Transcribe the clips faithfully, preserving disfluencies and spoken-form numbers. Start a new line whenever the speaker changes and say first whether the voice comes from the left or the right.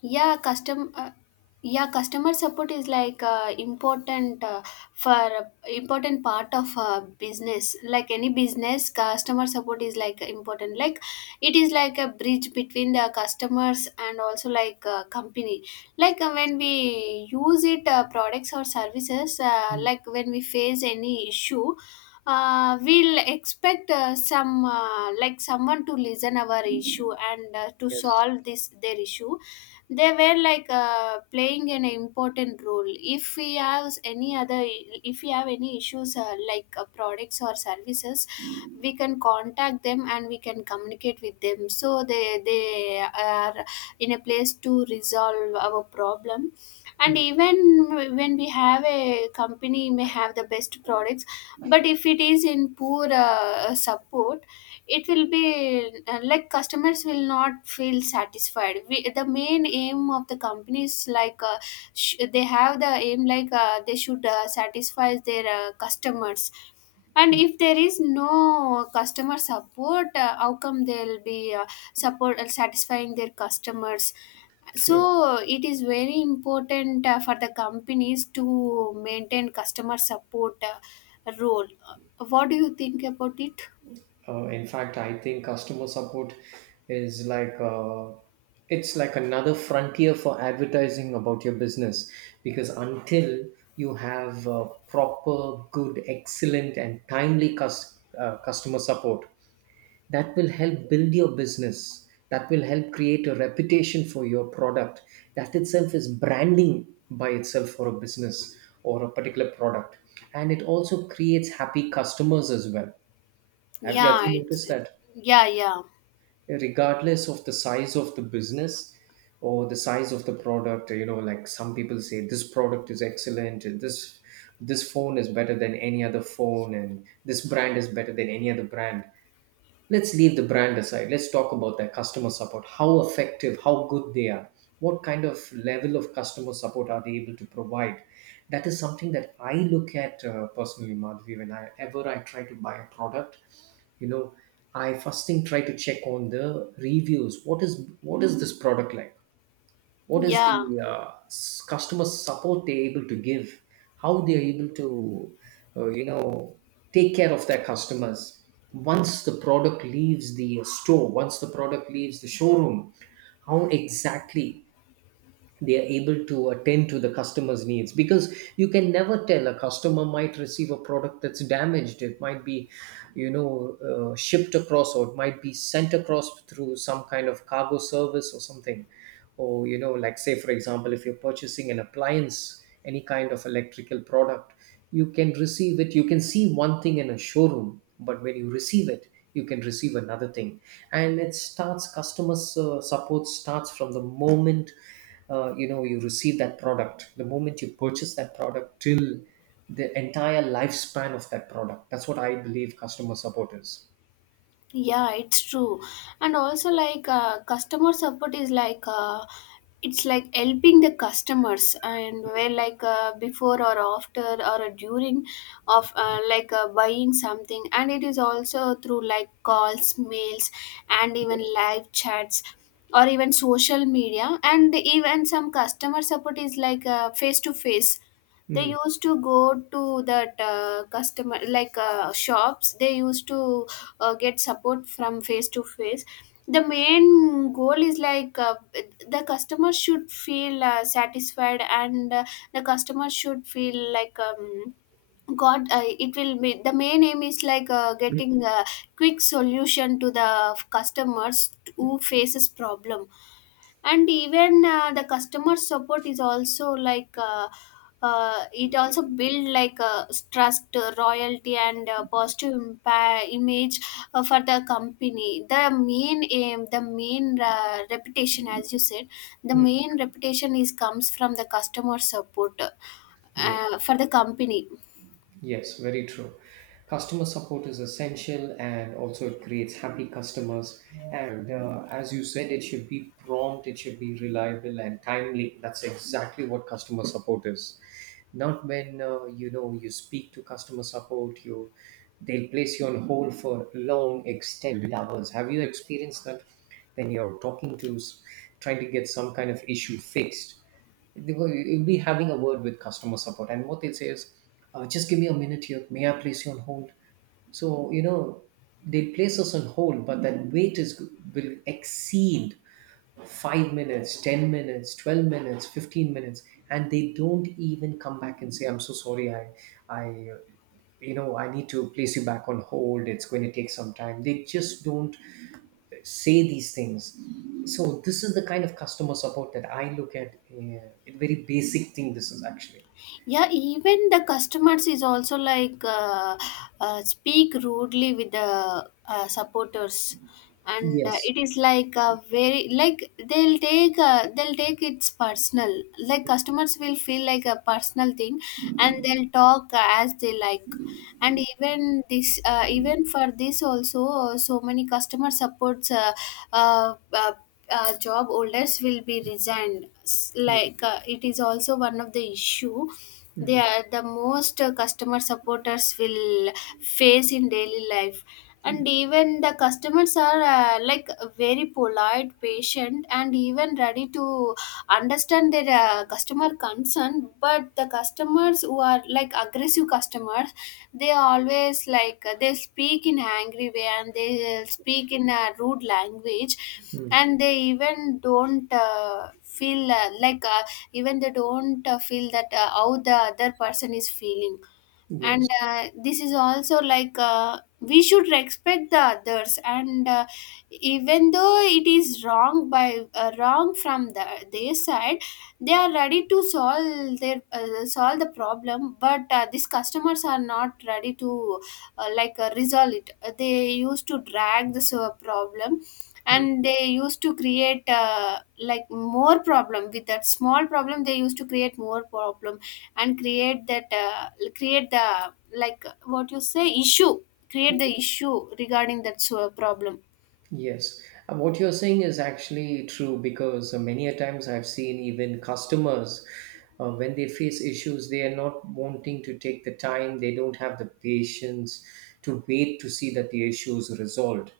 left: yeah custom uh, yeah, customer support is like uh, important. Uh, for important part of uh, business, like any business customer support is like important. Like it is like a bridge between the customers and also like uh, company. Like uh, when we use it uh, products or services, uh, like when we face any issue, uh, we'll expect uh, some uh, like someone to listen our issue and uh, to
right: Yes.
left: solve this their issue. They were like uh, playing an important role. If we have any other, if we have any issues, uh, like uh, products or services, we can contact them and we can communicate with them, so they they are in a place to resolve our problem. And
right: Mm.
left: even when we have a company may have the best products, but if it is in poor uh, support, it will be uh, like customers will not feel satisfied. We, the main aim of the company is like uh, sh- they have the aim like uh, they should uh, satisfy their uh, customers. And
right: y-
left: if there is no customer support, uh, how come they'll be uh, support uh, satisfying their customers? So
right: True.
left: it is very important uh, for the companies to maintain customer support uh, role. Uh, what do you think about it?
right: Uh, in fact, I think customer support is like uh, it's like another frontier for advertising about your business because until you have uh, proper, good, excellent, and timely cus- uh, customer support, that will help build your business, that will help create a reputation for your product. That itself is branding by itself for a business or a particular product, and it also creates happy customers as well. have you, have
left: Yeah,
right: you
left: it's
right: noticed that
left: yeah, yeah,
right: regardless of the size of the business or the size of the product, you know, like some people say this product is excellent and this this phone is better than any other phone and this brand is better than any other brand. Let's leave the brand aside, let's talk about their customer support, how effective, how good they are, what kind of level of customer support are they able to provide. That is something that I look at uh, personally, Madhvi. When I ever I try to buy a product, you know, I first thing try to check on the reviews. What is what is this product like, what is the
left: yeah.
right: uh, s- customer support they're able to give, how they're able to uh, you know, take care of their customers once the product leaves the store, once the product leaves the showroom. How exactly they are able to attend to the customer's needs, because you can never tell, a customer might receive a product that's damaged. It might be, you know, uh, shipped across, or it might be sent across through some kind of cargo service or something. Or, you know, like say for example, if you're purchasing an appliance, any kind of electrical product, you can receive it, you can see one thing in a showroom, but when you receive it, you can receive another thing. And it starts, customer uh, support starts from the moment, uh, you know, you receive that product, the moment you purchase that product, till the entire lifespan of that product. That's what I believe customer support is.
left: Yeah, it's true. And also, like, uh, customer support is like, uh, it's like helping the customers, and where like uh, before or after or during of uh, like uh, buying something. And it is also through like calls, mails, and even
right: Yes.
left: live chats, or even social media. And even some customer support is like face to face. They
right: Mm.
left: used to go to that uh, customer like uh, shops, they used to uh, get support from face to face. The main goal is like uh, the customer should feel uh, satisfied, and uh, the customer should feel like um, god. Uh, it will be, the main aim is like uh,
right: Mm.
left: getting a quick solution to the customers who faces problem. And even uh, the customer support is also like uh, uh, it also build like uh, trust, uh, royalty, and uh, positive impa- image uh, for the company. The main aim, the main uh, reputation, as you said, the
right: Mm.
left: main reputation is comes from the customer support
right: Yeah.
left: uh, for the company.
right: Yes, very true. Customer support is essential, and also it creates happy customers. And uh, as you said, it should be prompt, it should be reliable and timely. That's exactly what customer support is. Not when uh, you know, you speak to customer support, you, they'll place you on hold for long extended hours. Have you experienced that when you're talking to s- trying to get some kind of issue fixed? They will, you'll be having a word with customer support, and what they'll say is, uh, just give me a minute here, may I place you on hold. So, you know, they place us on hold, but that wait is will exceed five minutes, ten minutes, twelve minutes, fifteen minutes, and they don't even come back and say, I'm so sorry, I I uh, you know, I need to place you back on hold, it's going to take some time. They just don't say these things. So this is the kind of customer support that I look at. Uh, a very basic thing, this is actually.
left: Yeah, even the customers is also like uh, uh, speak rudely with the uh, supporters. And uh,
right: Yes.
left: it is like a very like they'll take uh, they'll take it's personal, like customers will feel like a personal thing, and they'll talk as they like. And even this uh, even for this also uh, so many customer supports uh, uh, uh, uh, job holders will be resigned. S-
right: Mm.
left: like uh, it is also one of the issue. They
right: Mm.
left: are the most uh, customer supporters will face in daily life. And even the customers are uh, like very polite, patient, and even ready to understand their uh, customer concern. But the customers who are like aggressive customers, they always like they speak in angry way and they speak in a rude language.
right: Mm.
left: And they even don't uh, feel uh, like uh, even they don't uh, feel that uh, how the other person is feeling.
right: Yes.
left: And uh, this is also like uh, we should respect the others. And uh, even though it is wrong by uh, wrong from the their side, they are ready to solve their uh, solve the problem. But uh, these customers are not ready to uh, like uh, resolve it. Uh, they used to drag this uh, problem,
right: Mm.
left: and they used to create uh, like more problem. With that small problem, they used to create more problem, and create that uh, create the like what you say issue, create the issue regarding that uh, problem.
right: Yes. And what you're saying is actually true, because uh, many a times I've seen even customers, uh, when they face issues, they are not wanting to take the time, they don't have the patience to wait to see that the issue is resolved.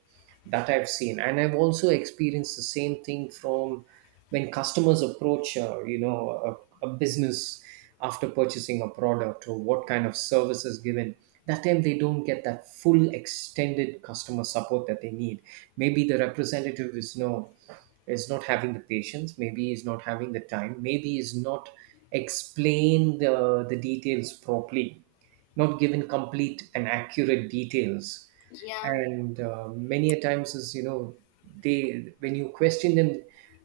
right: That I've seen. And I've also experienced the same thing from when customers approach, uh, you know, a, a business after purchasing a product or what kind of service is given. That time they don't get that full extended customer support that they need. Maybe the representative is no, is not having the patience, maybe is not having the time, maybe is not explain the, the details properly, not given complete and accurate details.
left: Yeah.
right: And uh, many a times is, you know, they, when you question them,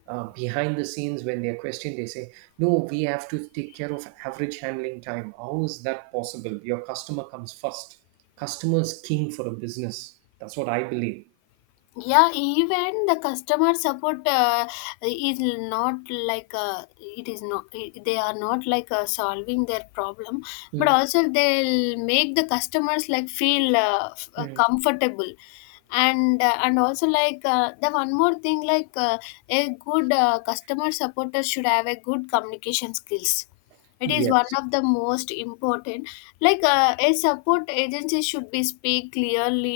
right: uh, behind the scenes when they're questioned, they say, no, we have to take care of average handling time. How is that possible? Your customer comes first. Customer is king for a business, that's what I believe.
left: Yeah, even the customer support uh, is not like uh, it is not they are not like uh, solving their problem, but
right: Mm.
left: also they'll make the customers like feel uh, f- uh,
right: Mm.
left: comfortable. And uh, and also like uh, the one more thing, like uh, a good uh, customer supporter should have a good communication skills. It is one
right: Yes.
left: of the most important. Like uh, a support agency should be speak clearly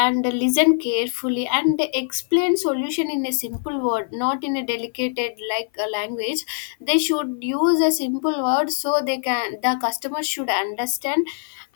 left: and listen carefully and explain solution in a simple word, not in a delicate like a language. They should use a simple word so they can the customer should understand.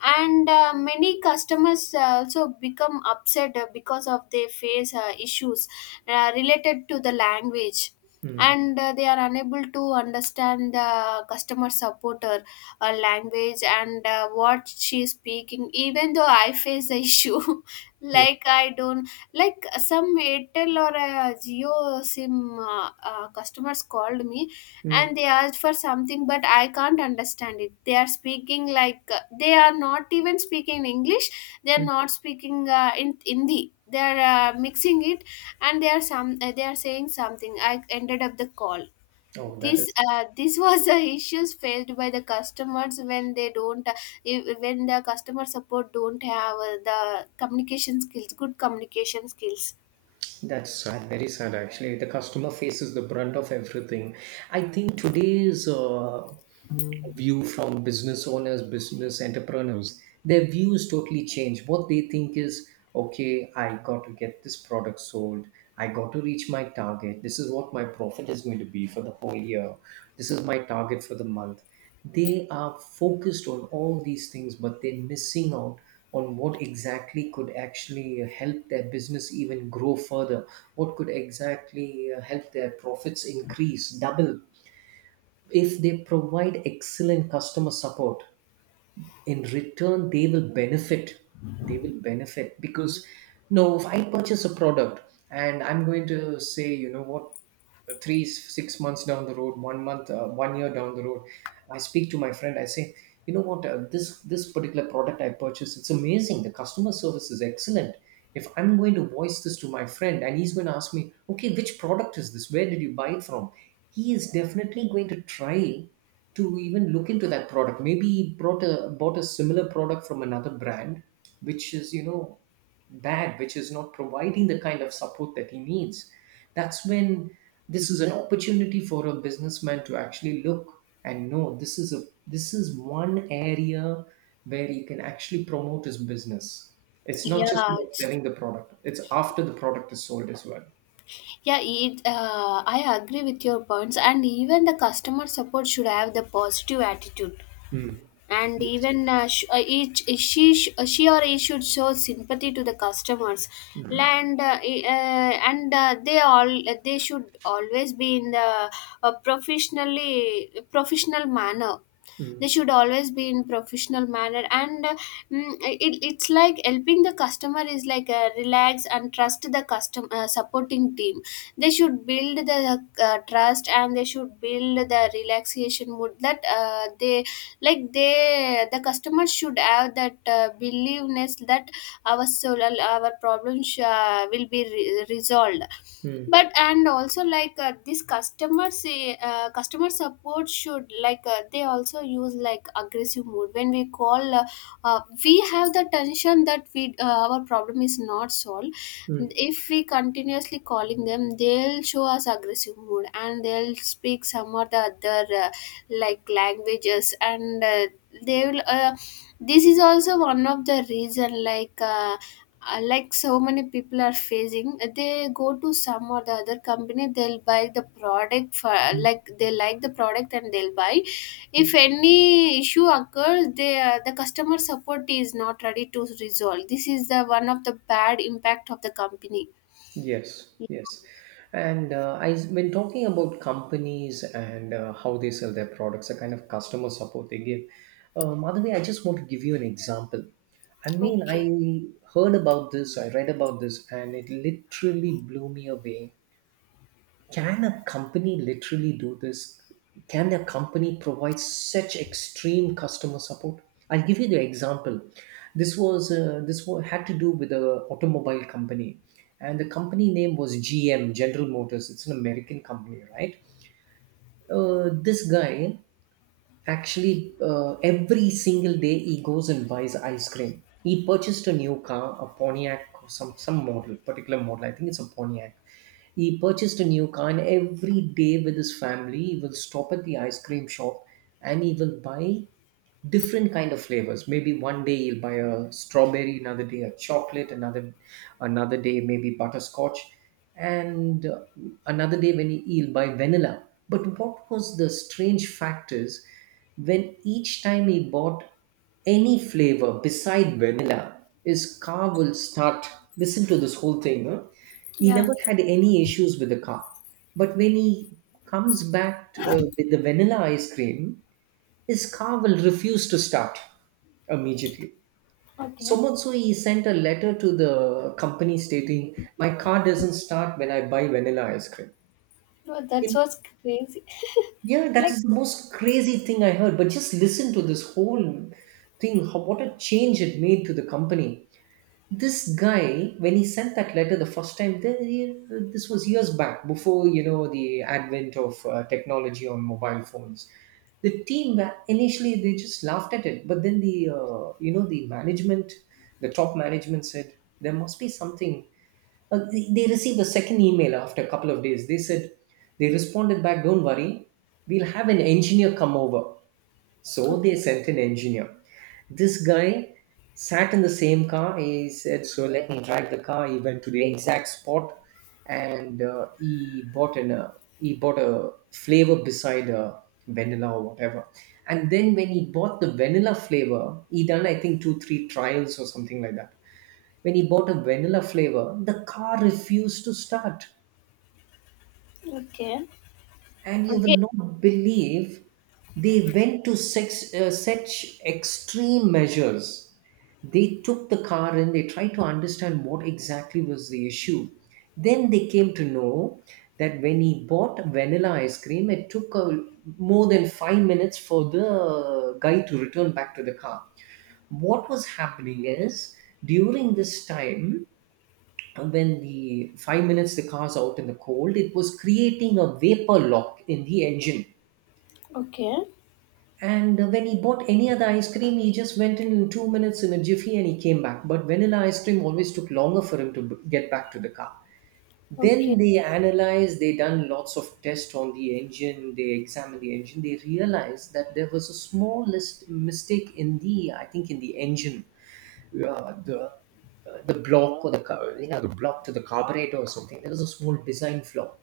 left: And uh, many customers also become upset uh, because of they face uh, issues uh, related to the language.
right: Mm.
left: And uh, they are unable to understand the customer supporter uh, language and uh, what she is speaking. Even though I face the issue
right: Yes.
left: like I don't, like some Airtel or a Jio sim uh, uh, customers called me,
right: Mm.
left: and they asked for something but I can't understand it. They are speaking like uh, they are not even speaking English, they are
right: Mm.
left: not speaking uh, in Hindi, they are uh, mixing it. And they are some uh, they are saying something, I ended up the call.
right: Oh, that
left: This
right: is,
left: uh, this was the issues faced by the customers when they don't uh, if- when the customer support don't have uh, the communication skills, good communication skills.
right: that's sad, very sad actually. The customer faces the brunt of everything. I think today's uh, view from business owners, business entrepreneurs, their views totally change. What they think is, okay, I got to get this product sold. I got to reach my target. This is what my profit is going to be for the whole year. This is my target for the month. They are focused on all these things, but they're missing out on what exactly could actually help their business even grow further, what could exactly uh, help their profits increase, double. If they provide excellent customer support, in return they will benefit. They will benefit because, you know, if I purchase a product and I'm going to say, you know what, three six months down the road, one month, uh, one year down the road, I speak to my friend, I say, you know what, uh, this this particular product I purchased, it's amazing, the customer service is excellent. If I'm going to voice this to my friend and he's going to ask me, okay, which product is this, where did you buy it from, he is definitely going to try to even look into that product. Maybe he brought a bought a similar product from another brand, which is, you know, bad, which is not providing the kind of support that he needs. That's when, this is an opportunity for a businessman to actually look and know this is a, this is one area where he can actually promote his business. It's not just
left: yeah
right: about
left: it's-
right: selling the product; it's after the product is sold as well.
left: yeah it, uh, I agree with your points. And even the customer support should have the positive attitude.
right: Mm.
left: And
right: Yes.
left: even uh, sh- uh, each uh, she sh- uh, she or he should show sympathy to the customers.
right: Mm.
left: And uh, e- uh, and uh, they all they should always be in the uh, professionally professional manner. They
right: Mm.
left: should always be in professional manner. And uh, mm, it, it's like helping the customer is like a relax and trust the custom uh, supporting team. They should build the uh, trust, and they should build the relaxation mood that uh, they like they the customer should have that uh, believeness that our solar our problems uh, will be re- resolved.
right: Mm.
left: But and also like uh, this customer say uh, customer support should like uh, they also use like aggressive mode. When we call, uh, uh, we have the tension that we uh, our problem is not solved.
right: Mm.
left: If we continuously calling them, they'll show us aggressive mood and they'll speak some or the other uh, like languages. And uh, they will uh, this is also one of the reason like uh, uh, like so many people are facing uh, they go to some or the other company, they'll buy the product for uh, like they like the product and they'll buy. If any issue occurs, they uh, the customer support is not ready to resolve, this is the one of the bad impact of the company.
right: Yes, yes. And uh, I, when talking about companies and uh, how they sell their products, the kind of customer support they give, um, Madhavi, I just want to give you an example. I mean,
left: Okay.
right: I heard about this, I read about this, and it literally blew me away. Can a company literally do this? Can a company provide such extreme customer support? I'll give you the example. This was uh, this wa- had to do with a automobile company, and the company name was G M, General Motors. It's an American company, right? Uh, this guy, actually, uh, every single day he goes and buys ice cream. He purchased a new car, a Pontiac, or some some model, particular model. I think it's a Pontiac. He purchased a new car, and every day with his family, he will stop at the ice cream shop and he will buy different kind of flavors. Maybe one day you'll buy a strawberry, another day a chocolate, another another day maybe butterscotch, and uh, another day when you- you'll buy vanilla. But what was the strange fact is, when each time he bought any flavor beside vanilla, his car will start. Listen to this whole thing, huh? He
left: Yeah.
right: never had any issues with the car. But when he comes back to, uh, with the vanilla ice cream, his car will refuse to start immediately. So
left: Okay.
right: much so, he sent a letter to the company stating, my car doesn't start when I buy vanilla ice cream.
left: No, that
right: In-
left: was crazy.
right: yeah, that
left: Like
right: is the most crazy thing I heard. But just listen to this whole thing, how, what a change it made to the company. This guy, when he sent that letter the first time, th- he- this was years back before, you know, the advent of uh, technology on mobile phones. The team wa- initially they just laughed at it, but then the, uh, you know, the management, the top management said there must be something. Uh, they, they received a second email after a couple of days, they said, they responded back, don't worry, we'll have an engineer come over. So they sent an engineer. This guy sat in the same car. He said, so let me drive the car. He went to the exact spot and uh, he bought an uh, he bought a flavor beside uh, vanilla or whatever. And then when he bought the vanilla flavor, he done I think two, three trials or something like that. When he bought a vanilla flavor, the car refused to start.
left: okay.
right: And you
left: Okay.
right: will not believe, they went to sex, uh, such extreme measures. They took the car and they tried to understand what exactly was the issue. Then they came to know that when he bought vanilla ice cream, it took a, more than five minutes for the guy to return back to the car. What was happening is, during this time, when the five minutes the car's out in the cold, it was creating a vapor lock in the engine. And uh, When he bought any other ice cream, he just went in in two minutes in a jiffy and he came back. But vanilla ice cream always took longer for him to b- get back to the car. Then
left: Okay.
right: they analyzed, they done lots of tests on the engine, they examined the engine, they realized that there was a smallest mistake in the, I think, in the engine uh, the uh, the block or the car, you know, the block to the carburetor or something. There was a small design flaw.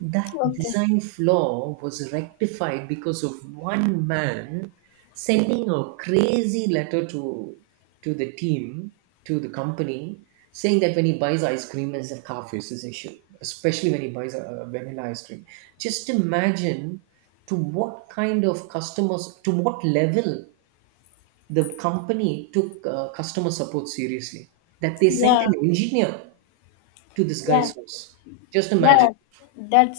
right: That
left: Okay.
right: design flaw was rectified because of one man sending a crazy letter to to the team, to the company, saying that when he buys ice cream, there's a car faces issue, especially when he buys a, a vanilla ice cream. Just imagine to what kind of customers, to what level the company took uh, customer support seriously that they sent
left: Yeah.
right: an engineer to this
left: Yeah.
right: guy's house. Just
left: Yeah,
right: imagine,
left: that,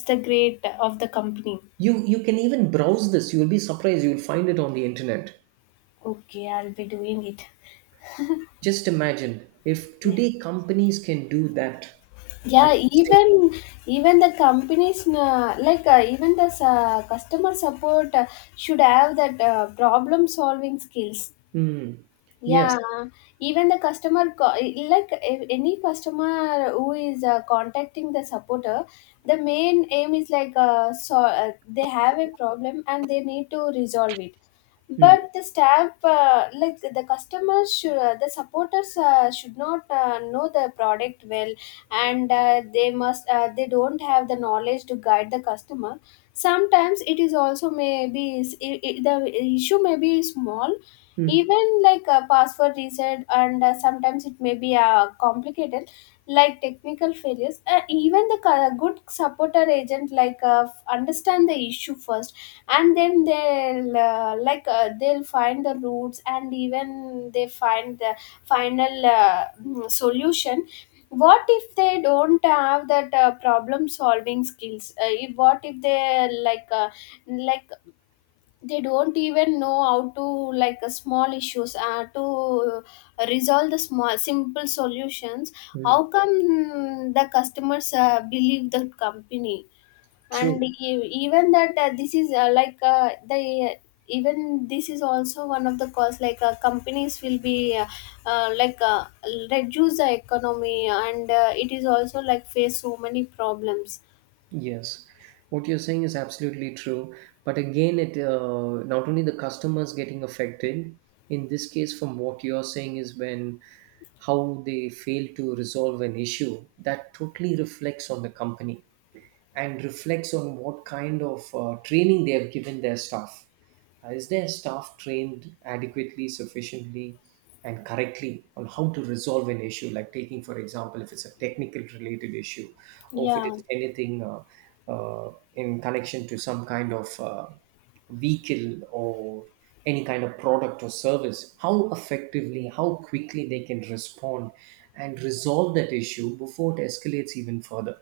right: you you can even browse this. You will be surprised, you will find it on the internet.
left: okay, I'll be doing it.
right: Just imagine if
left: Yeah,
right: today companies can do that. I'm
left: yeah.
right: saying,
left: Even even the companies, uh, like uh, even the uh, customer support, uh, should have that uh, problem solving skills.
right: mm,
left: Yeah,
right: yes,
left: even the customer, co- like if any customer who is uh, contacting the supporter, the main aim is like uh, so uh, they have a problem and they need to resolve it.
right: mm,
left: But the staff, uh, like the customers, should, uh, the supporters uh, should not uh, know the product well, and uh, they must uh, they don't have the knowledge to guide the customer. Sometimes it is also maybe it, it, the issue may be small,
right: mm,
left: even like a password reset. And uh, sometimes it may be uh, complicated, like technical failures. Uh, even the co- good supporter agent like uh, f- understand the issue first, and then they'll uh, like uh, they'll find the roots, and even they find the final uh, mm, solution. What if they don't have that uh, problem solving skills? Uh, if- what if they like uh, like they don't even know how to like uh, small issues uh, to resolve the small simple solutions?
right: mm,
left: How come mm, the customers uh, believe the company? And
right: true.
left: e- even that uh, this is uh, like uh, the uh, even this is also one of the cause, like uh, companies will be uh, uh, like uh, reduce the economy. And uh, it is also like face so many problems.
right: Yes, what you're saying is absolutely true. But again, it uh, not only the customers getting affected. In this case, from what you're saying is when how they fail to resolve an issue that totally reflects on the company and reflects on what kind of uh, training they have given their staff. Uh, is their staff trained adequately, sufficiently, and correctly on how to resolve an issue? Like taking, for example, if it's a technical related issue, or if it
left: Yeah.
right: is anything uh, uh, in connection to some kind of uh, vehicle or any kind of product or service, how effectively, how quickly they can respond and resolve that issue before it escalates even further.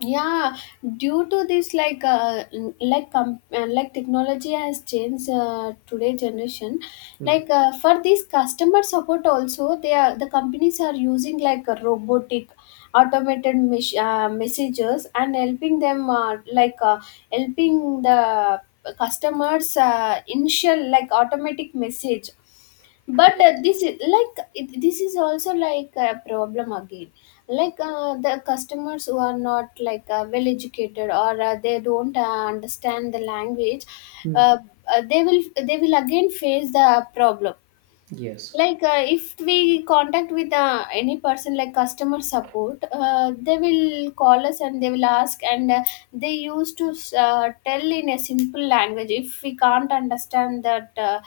left: Yeah, due to this, like uh, n- like com- uh, like technology has changed uh, today generation. Like
right: Mm.
left: uh, for this customer support also, they are the companies are using like a robotic automated mes- uh, messages, and helping them uh, like uh, helping the customers uh, initial like automatic message. But uh, this is like it- this is also like a problem again. Like uh, the customers who are not like uh, well educated or uh, they don't uh, understand the language,
right: Yeah.
left: uh, uh, they will they will again face the problem.
right: Yes.
left: Like uh, if we contact with uh, any person like customer support, uh, they will call us and they will ask. And uh, they used to uh, tell in a simple language if we can't understand that uh,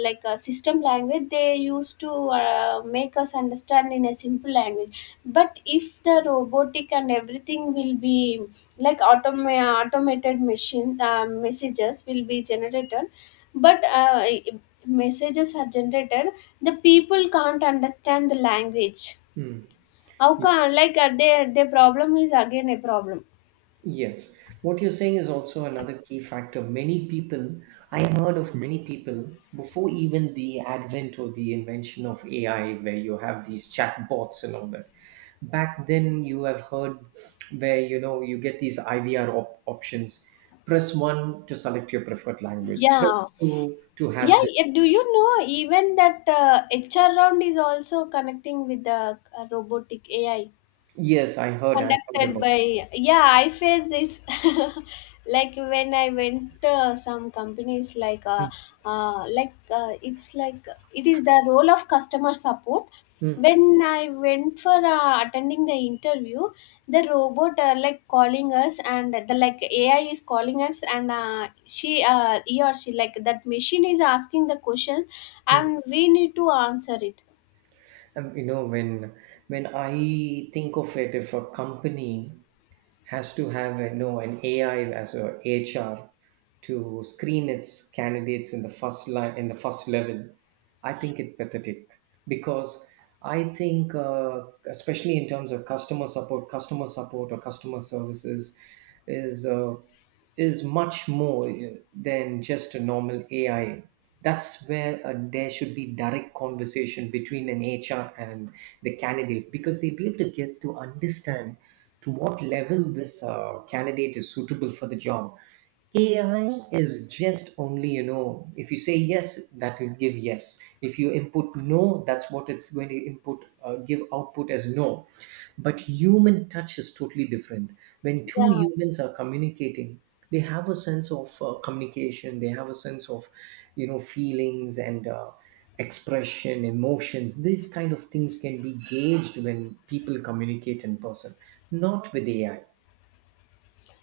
left: like uh, system language they used to uh, make us understand in a simple language. But if the robotic and everything will be like automa- automated machine uh, messages will be generated, but uh, messages are generated, the people can't understand the language.
right: Hmm.
left: How
right: Yes.
left: can like uh, their their problem is again a problem?
right: Yes. What you're saying is also another key factor. Many people, I heard of many people before even the advent or the invention of A I, where you have these chat bots and all that. Back then, you have heard where you know you get these I V R op- options. Press one to select your preferred language. Press
left: yeah
right: two to have
left: yeah
right: this.
left: yeah, Do you know even that uh, HR round is also connecting with the uh, robotic AI,
right: Yes, I heard. I heard
left: conducted
right: about
left: by,
right: this.
left: yeah, I felt this. Like when I went uh, some companies like uh,
right: Hmm.
left: uh, like uh, it's like, it is the role of customer support
right: Hmm.
left: when I went for uh, attending the interview. The robot uh, like calling us and the, like, AI is calling us, and uh, she, uh, he or she, like, that machine is asking the question
right: Hmm.
left: and we need to answer it,
right: Um, you know, when when I think of it, if a company has to have, you know, an A I as a H R to screen its candidates in the first line, in the first level. I think it pathetic because I think uh, especially in terms of customer support, customer support or customer services is uh, is much more than just a normal A I. That's where uh, there should be direct conversation between an H R and the candidate, because they'll be able to get to understand to what level this uh, candidate is suitable for the job. A I is just only, you know, if you say yes, that will give yes. If you input no, that's what it's going to input, uh, give output as no. But human touch is totally different. When two
left: yeah.
right: humans are communicating, they have a sense of uh, communication, they have a sense of, you know, feelings and uh, expression, emotions. These kind of things can be gauged when people communicate in person, not with A I.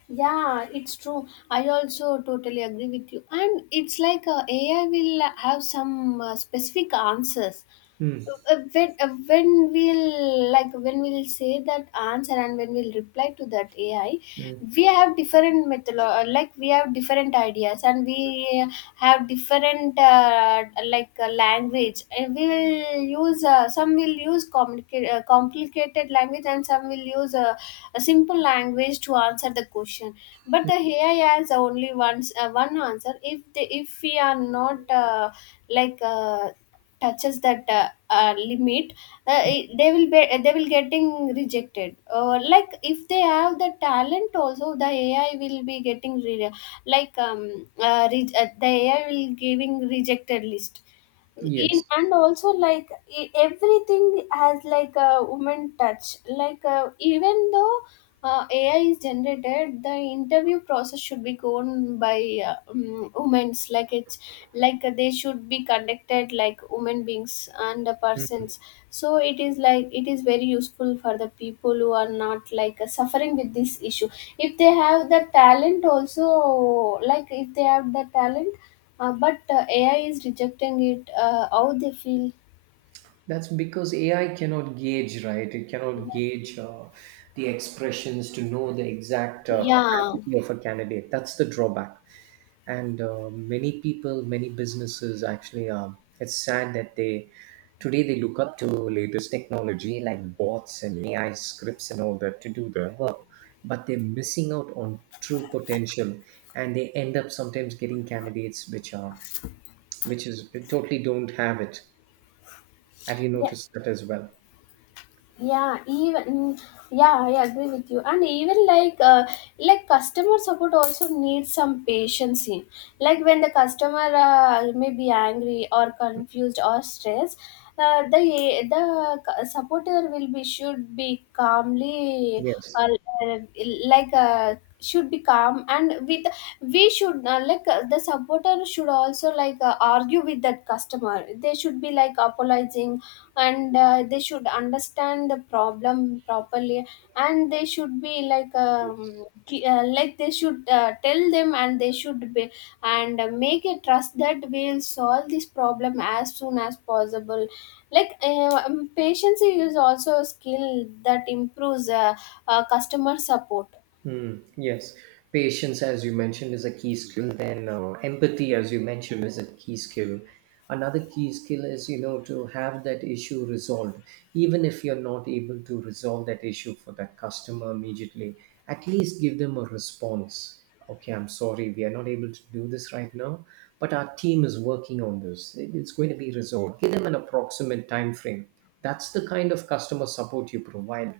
left: Yeah, it's true. I also totally agree with you. And it's like uh, A I will have some uh, specific answers
right: Hmm.
left: uh, when uh, when we'll like when we'll say that answer and when we'll reply to that A I,
right: Hmm.
left: we have different method, like we have different ideas, and we have different uh, like uh, language, and we will use uh, some will use complicated uh, complicated language, and some will use uh, a simple language to answer the question. But the A I has only one uh, one answer. If they, if we are not uh, like uh, touches that uh, uh, limit, uh, i- they will be they will getting rejected, or like if they have the talent also, the AI will be getting re- like um uh, re- uh, the AI will giving rejected list in.
right: Yes.
left: And also, like, e- everything has like a woman touch, like uh, even though uh, AI is generated, the interview process should be gone by uh, um, women's, like, it's like uh, they should be conducted like women beings and the
right: Hmm.
left: persons. So it is like, it is very useful for the people who are not like uh, suffering with this issue. If they have the talent also, like if they have the talent, uh, but uh, A I is rejecting it. Uh, how they feel?
right: That's because A I cannot gauge, right? It cannot gauge uh, the expressions to know the exact uh,
left: Yeah,
right: capacity of a candidate. That's the drawback. And uh, many people, many businesses actually, um, it's sad that they today they look up to latest technology like bots and A I scripts and all that to do their work, but they're missing out on true potential, and they end up sometimes getting candidates which are which is totally don't have it. Have you
left: yeah,
right: noticed that as well?
left: yeah. Even, mm, yeah, I agree with you. And even like uh, like customer support also needs some patience in. Like when the customer uh, may be angry or confused or stressed, uh, the the cu- supporter will be should be calmly, or,
right: Yes.
left: uh, like uh, should be calm and with, we should, uh, like uh, the supporter should also like uh, argue with that customer, they should be like apologizing, and uh, they should understand the problem properly, and they should be like um, ki- uh, like they should uh, tell them, and they should be, and uh, make a trust that we'll solve this problem as soon as possible. Like uh, um, patience is also a skill that improves uh, uh, customer support.
right: Hmm. Yes. Patience, as you mentioned, is a key skill. Then uh, empathy, as you mentioned, is a key skill. Another key skill is, you know, to have that issue resolved. Even if you're not able to resolve that issue for that customer immediately, at least give them a response. Okay, I'm sorry, we are not able to do this right now, but our team is working on this. It- It's going to be resolved. Give them an approximate time frame. That's the kind of customer support you provide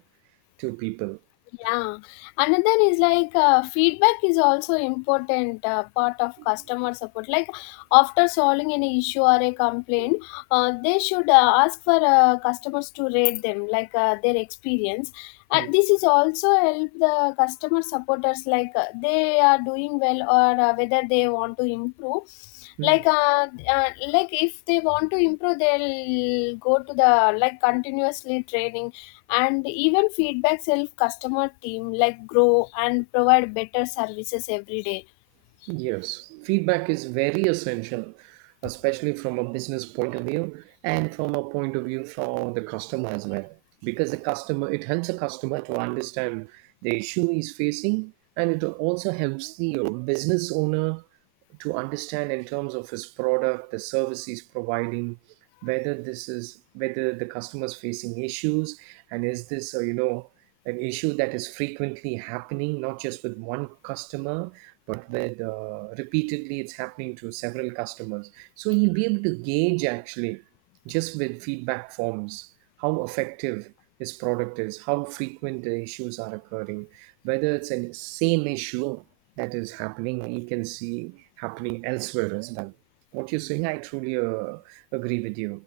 right: to people.
left: Yeah, another is like uh, feedback is also important uh, part of customer support. Like after solving any issue or a complaint, uh, they should uh, ask for uh, customers to rate them, like uh, their experience.
right: Hmm.
left: And this is also help the customer supporters, like uh, they are doing well or uh, whether they want to improve.
right: Hmm.
left: like uh, uh, like if they want to improve, they'll go to the, like, continuously training. And even feedback self customer team like grow and provide better services every day.
right: Yes, feedback is very essential, especially from a business point of view and from a point of view for the customer as well. Because the customer, it helps a customer to understand the issue he's facing, and it also helps the business owner to understand in terms of his product, the service he's providing, whether this is whether the customer's facing issues, and is this uh, you know an issue that is frequently happening, not just with one customer, but with uh, repeatedly it's happening to several customers. So he'll be able to gauge actually just with feedback forms how effective his product is, how frequent the issues are occurring, whether it's a same issue that is happening, he can see happening elsewhere as well. What you're saying, I truly uh, agree with you.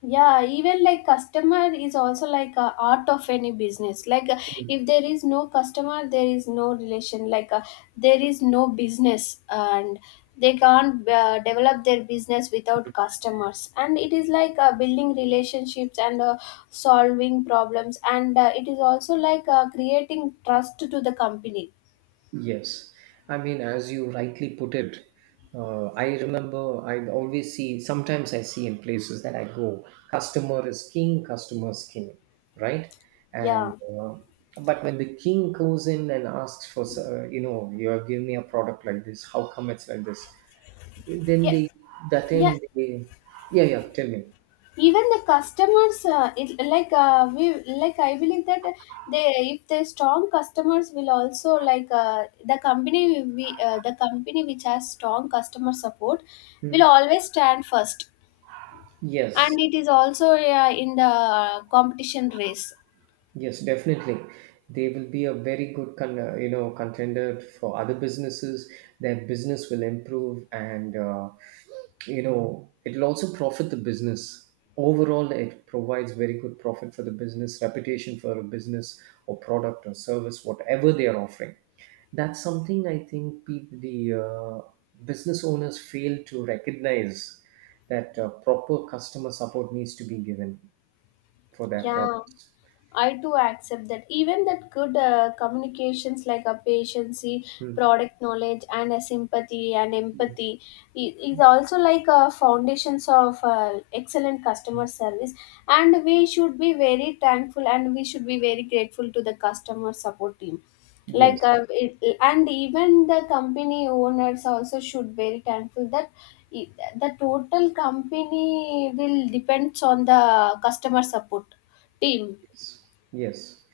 left: Yeah, even like customer is also like a art of any business. Like uh, if there is no customer, there is no relation, like uh, there is no business, and they can't uh, develop their business without customers. And it is like uh, building relationships and uh, solving problems, and uh, it is also like uh, creating trust to the company.
right: Yes, I mean, as you rightly put it, uh, I remember I always see, sometimes I see in places that I go, customer is king, customer is king, right? And
left: yeah
right: uh, but when the king goes in and asks for, uh, you know, you have given me a product like this, how come it's like this? Then
left: yeah
right: they, that
left: yeah
right: time they, yeah, yeah, tell me.
left: Even the customers uh, it, like uh, we like, I believe that they, if they strong customers will also, like uh, the company will be uh, the company which has strong customer support
right: Hmm.
left: will always stand first, and
right: Yes.
left: it is also uh, in the competition race.
right: Yes, definitely. They will be a very good con- uh, you know contender for other businesses. Their business will improve, and uh, you know it'll also profit the business. Overall, it provides very good profit for the business, reputation for a business or product or service, whatever they are offering. That's something I think people, the uh, business owners fail to recognize that uh, proper customer support needs to be given for their products.
left: Yeah, I too accept that. Even that good uh, communications like a patiency,
right: Hmm.
left: product knowledge, and a sympathy and empathy i- is also like a foundations of uh, excellent customer service. And we should be very thankful, and we should be very grateful to the customer support team, like
right: Yes,
left: uh, it, and even the company owners also should very thankful that i- the total company will depends on the customer support team.
right: yes, yes.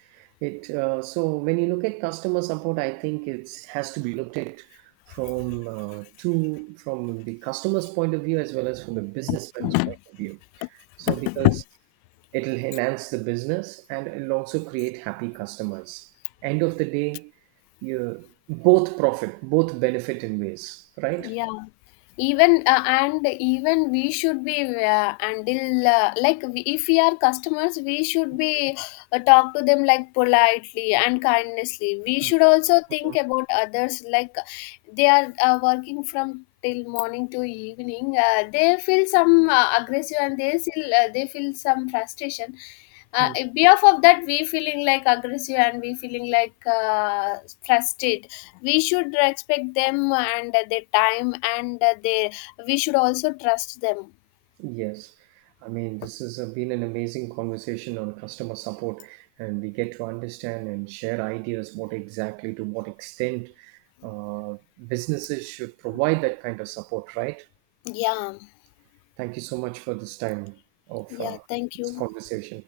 right: It uh, so when you look at customer support, I think it has to be looked at from uh, two from the customer's point of view as well as from the businessman's point of view. So because it'll enhance the business and it'll also create happy customers. End of the day, you both profit, both benefit in ways, right?
left: Even uh, and even we should be uh, until uh, like we, if we are customers, we should be uh, talk to them like politely and kindnessly. We should also think about others, like they are uh, working from till morning to evening. Uh, they feel some uh, aggressive, and they feel uh, they feel some frustration. Uh, behalf of that, we feeling like aggressive, and we feeling like uh, frustrated. We should respect them and their time. And they, we should also trust them.
right: Yes, I mean, this has uh, been an amazing conversation on customer support, and we get to understand and share ideas what exactly to what extent uh, businesses should provide that kind of support, right?
left: Yeah.
right: Thank you so much for this time of
left: Yeah,
right: uh,
left: thank you.
right: this conversation.